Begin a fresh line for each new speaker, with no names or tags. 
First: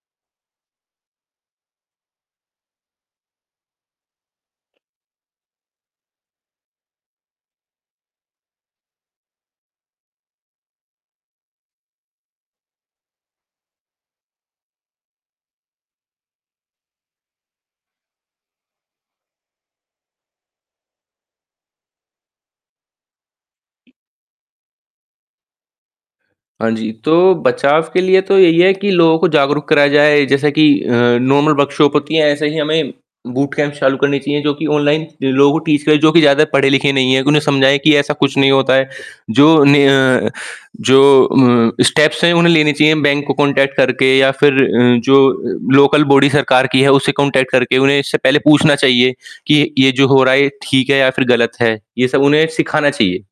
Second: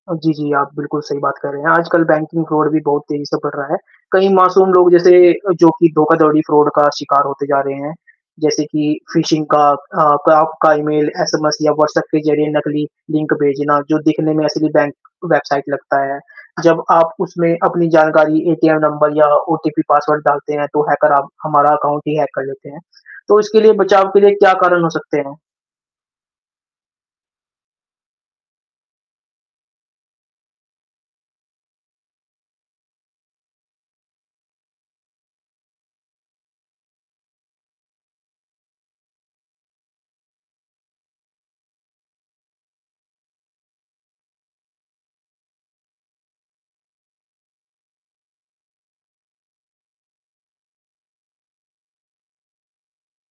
अ, जी, जी, आप बिल्कुल सही बात कर रहे हैं, आजकल बैंकिंग फ़्रॉड भी बहुत तेज़ी से बढ़ रहा है। कई मासूम लोग, जैसे अ, जो कि धोखाधड़ी, फ़्रॉड का शिकार होते जा रहे हैं। जैसे कि फिशिंग का अ, क आपका ईमेल, एसएमएस या व्हाट्सऐप के ज़रिए नकली लिंक भेजना, जो दिखने में असली बैंक वेबसाइट लगता है। जब आप उसमें अपनी जानकारी, एटीएम नंबर या ओटीपी पासवर्ड डालते हैं, तो हैकर आप हमारा अकाउंट ही हैक कर लेते हैं। तो इसके लिए, बचाव के लिए क्या कारण हो सकते हैं?
हाँ जी, तो बचाव के लिए तो यही है कि लोगों को जागरूक करा जाए, जैसा कि अ, नॉर्मल वर्कशॉप कि ऐसे ही हमें बूटकैम्प चालू करनी चाहिए, जो कि ऑनलाइन, जो लोगों को टीच करें, जो कि ज़्यादा पढ़े-लिखे नहीं हैं, उन्हें समझाएँ कि ऐसा कुछ नहीं होता है। जो ने अ, जो अ, स्टेप्स हैं, उन्हें लेनी चाहिए बैंक को कॉन्टैक्ट करके, या फिर अ, जो लोकल बॉडी सरकार की है, उससे कॉन्टैक्ट करके उन्हें इससे पहले पूछना चाहिए कि, ये जो हो रहा है, ये ठीक है, या फिर गलत है? ये सब उन्हें सिखाना चाहिए।